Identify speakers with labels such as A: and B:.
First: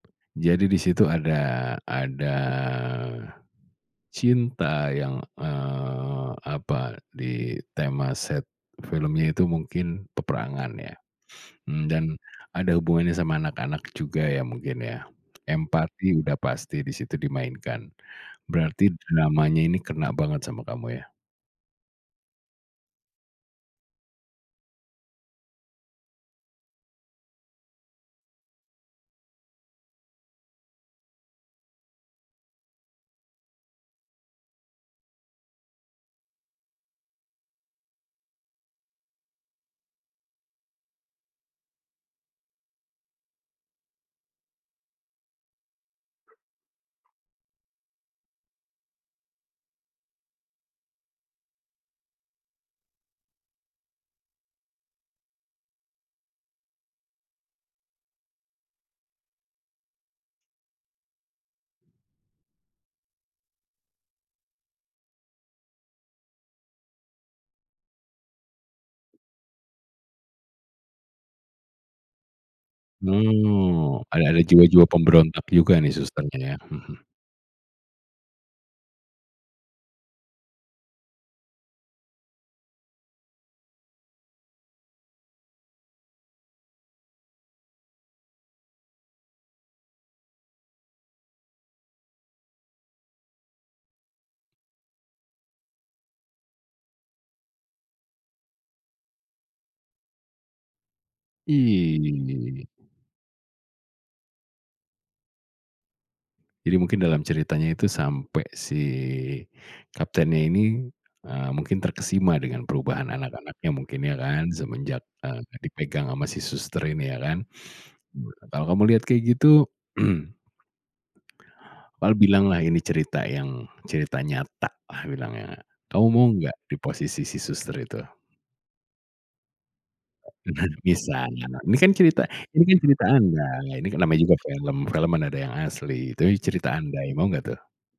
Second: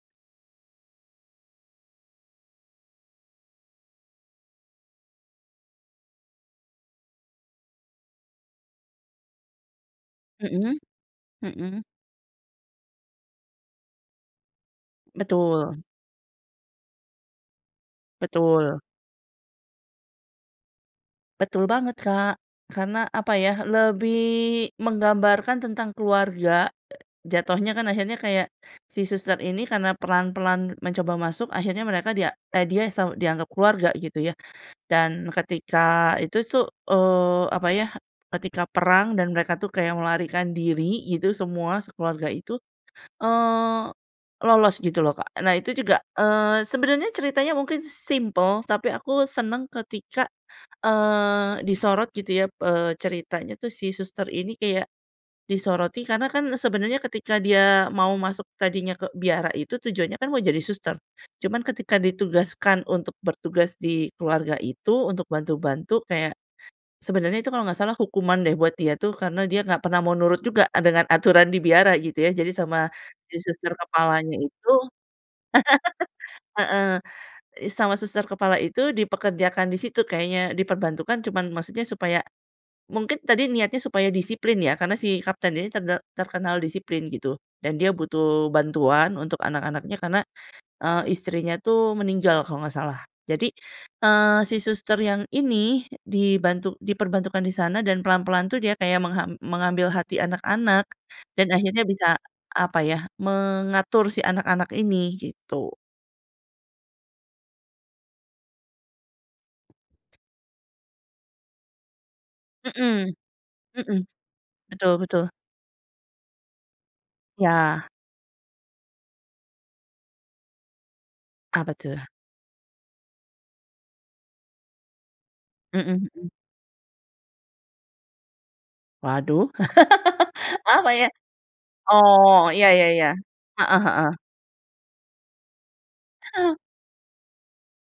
A: Jadi di situ ada ada, cinta yang, eee, apa, di tema set filmnya itu mungkin peperangan
B: Mhm,
A: ya.
B: mhm.
A: Mmm, dan ada hubungannya sama anak-anak juga ya, mungkin ya,
B: Betul.
A: empati udah pasti di situ dimainkan.
B: Betul.
A: Berarti dramanya ini kena banget sama kamu ya?
B: Betul banget, Kak. Karena apa ya, lebih menggambarkan tentang keluarga, jatohnya kan akhirnya kayak si suster ini karena pelan-pelan mencoba masuk akhirnya mereka dia eee, dia sa dianggap keluarga, gitu ya. Dan ketika itu su eee, apa ya, ketika perang dan mereka tuh kayak melarikan diri, gitu, semua, sekeluarga itu, eee, lolos gitu loh, Kak. Nah, itu juga, eee, sebenernya ceritanya mungkin simpel, tapi aku seneng ketika, eee, disorot gitu ya, eee, ceritanya tuh si suster ini kayak disoroti, karena kan sebenernya ketika dia mau masuk tadinya ke biara, itu tujuannya kan mau jadi suster. Cuman ketika ditugaskan untuk bertugas di keluarga itu untuk bantu-bantu kayak, sebenernya itu kalau nggak salah hukuman deh buat dia tuh, karena dia nggak pernah mau nurut juga, eee, dengan aturan di biara, gitu ya. Jadi sama si suster
A: Mmm, ada
B: kepalanya
A: ada
B: itu
A: jiwa-jiwa pemberontak juga nih, susternya ya?
B: heeh,
A: Mhm.
B: i sama suster kepala itu dipekerjakan di situ kayaknya, diperbantukan cuma maksudnya supaya mungkin tadi, niatnya supaya disiplin ya, karena si kapten ini terde terkenal disiplin, gitu. Dan dia butuh bantuan untuk anak-anaknya, karena, eee, istrinya tuh meninggal kalau nggak salah. Jadi, eee, si suster yang ini, dibantu diperbantukan di sana dan pelan-pelan tuh dia kayak mengham mengambil hati anak-anak, dan akhirnya bisa,
A: Ih.
B: apa ya, mengatur si anak-anak ini, gitu.
A: Jadi mungkin dalam ceritanya itu sampai si kaptennya ini, eee mungkin terkesima dengan perubahan
B: Mhm,
A: anak-anaknya mungkin
B: mhm.
A: ya kan,
B: Betul
A: semenjak,
B: betul.
A: eee, dipegang sama si suster ini, ya kan.
B: Ya.
A: Kalau kamu lihat kayak gitu
B: Apa tuh?
A: pal bilanglah ini cerita yang cerita nyata, ah bilangnya.
B: Mhm
A: Kamu mau
B: mhm.
A: nggak di posisi si suster itu?
B: Waduh.
A: Bener,
B: Apa ya?
A: pisan. Nah nah, ini kan cerita
B: Oh,
A: ini
B: iya
A: kan
B: iya
A: cerita
B: iya,
A: andai,
B: heeh
A: ini kan
B: heeh.
A: namanya juga film, film mana ada yang asli. Itu i
B: Heeh.
A: cerita andai, mau nggak tuh?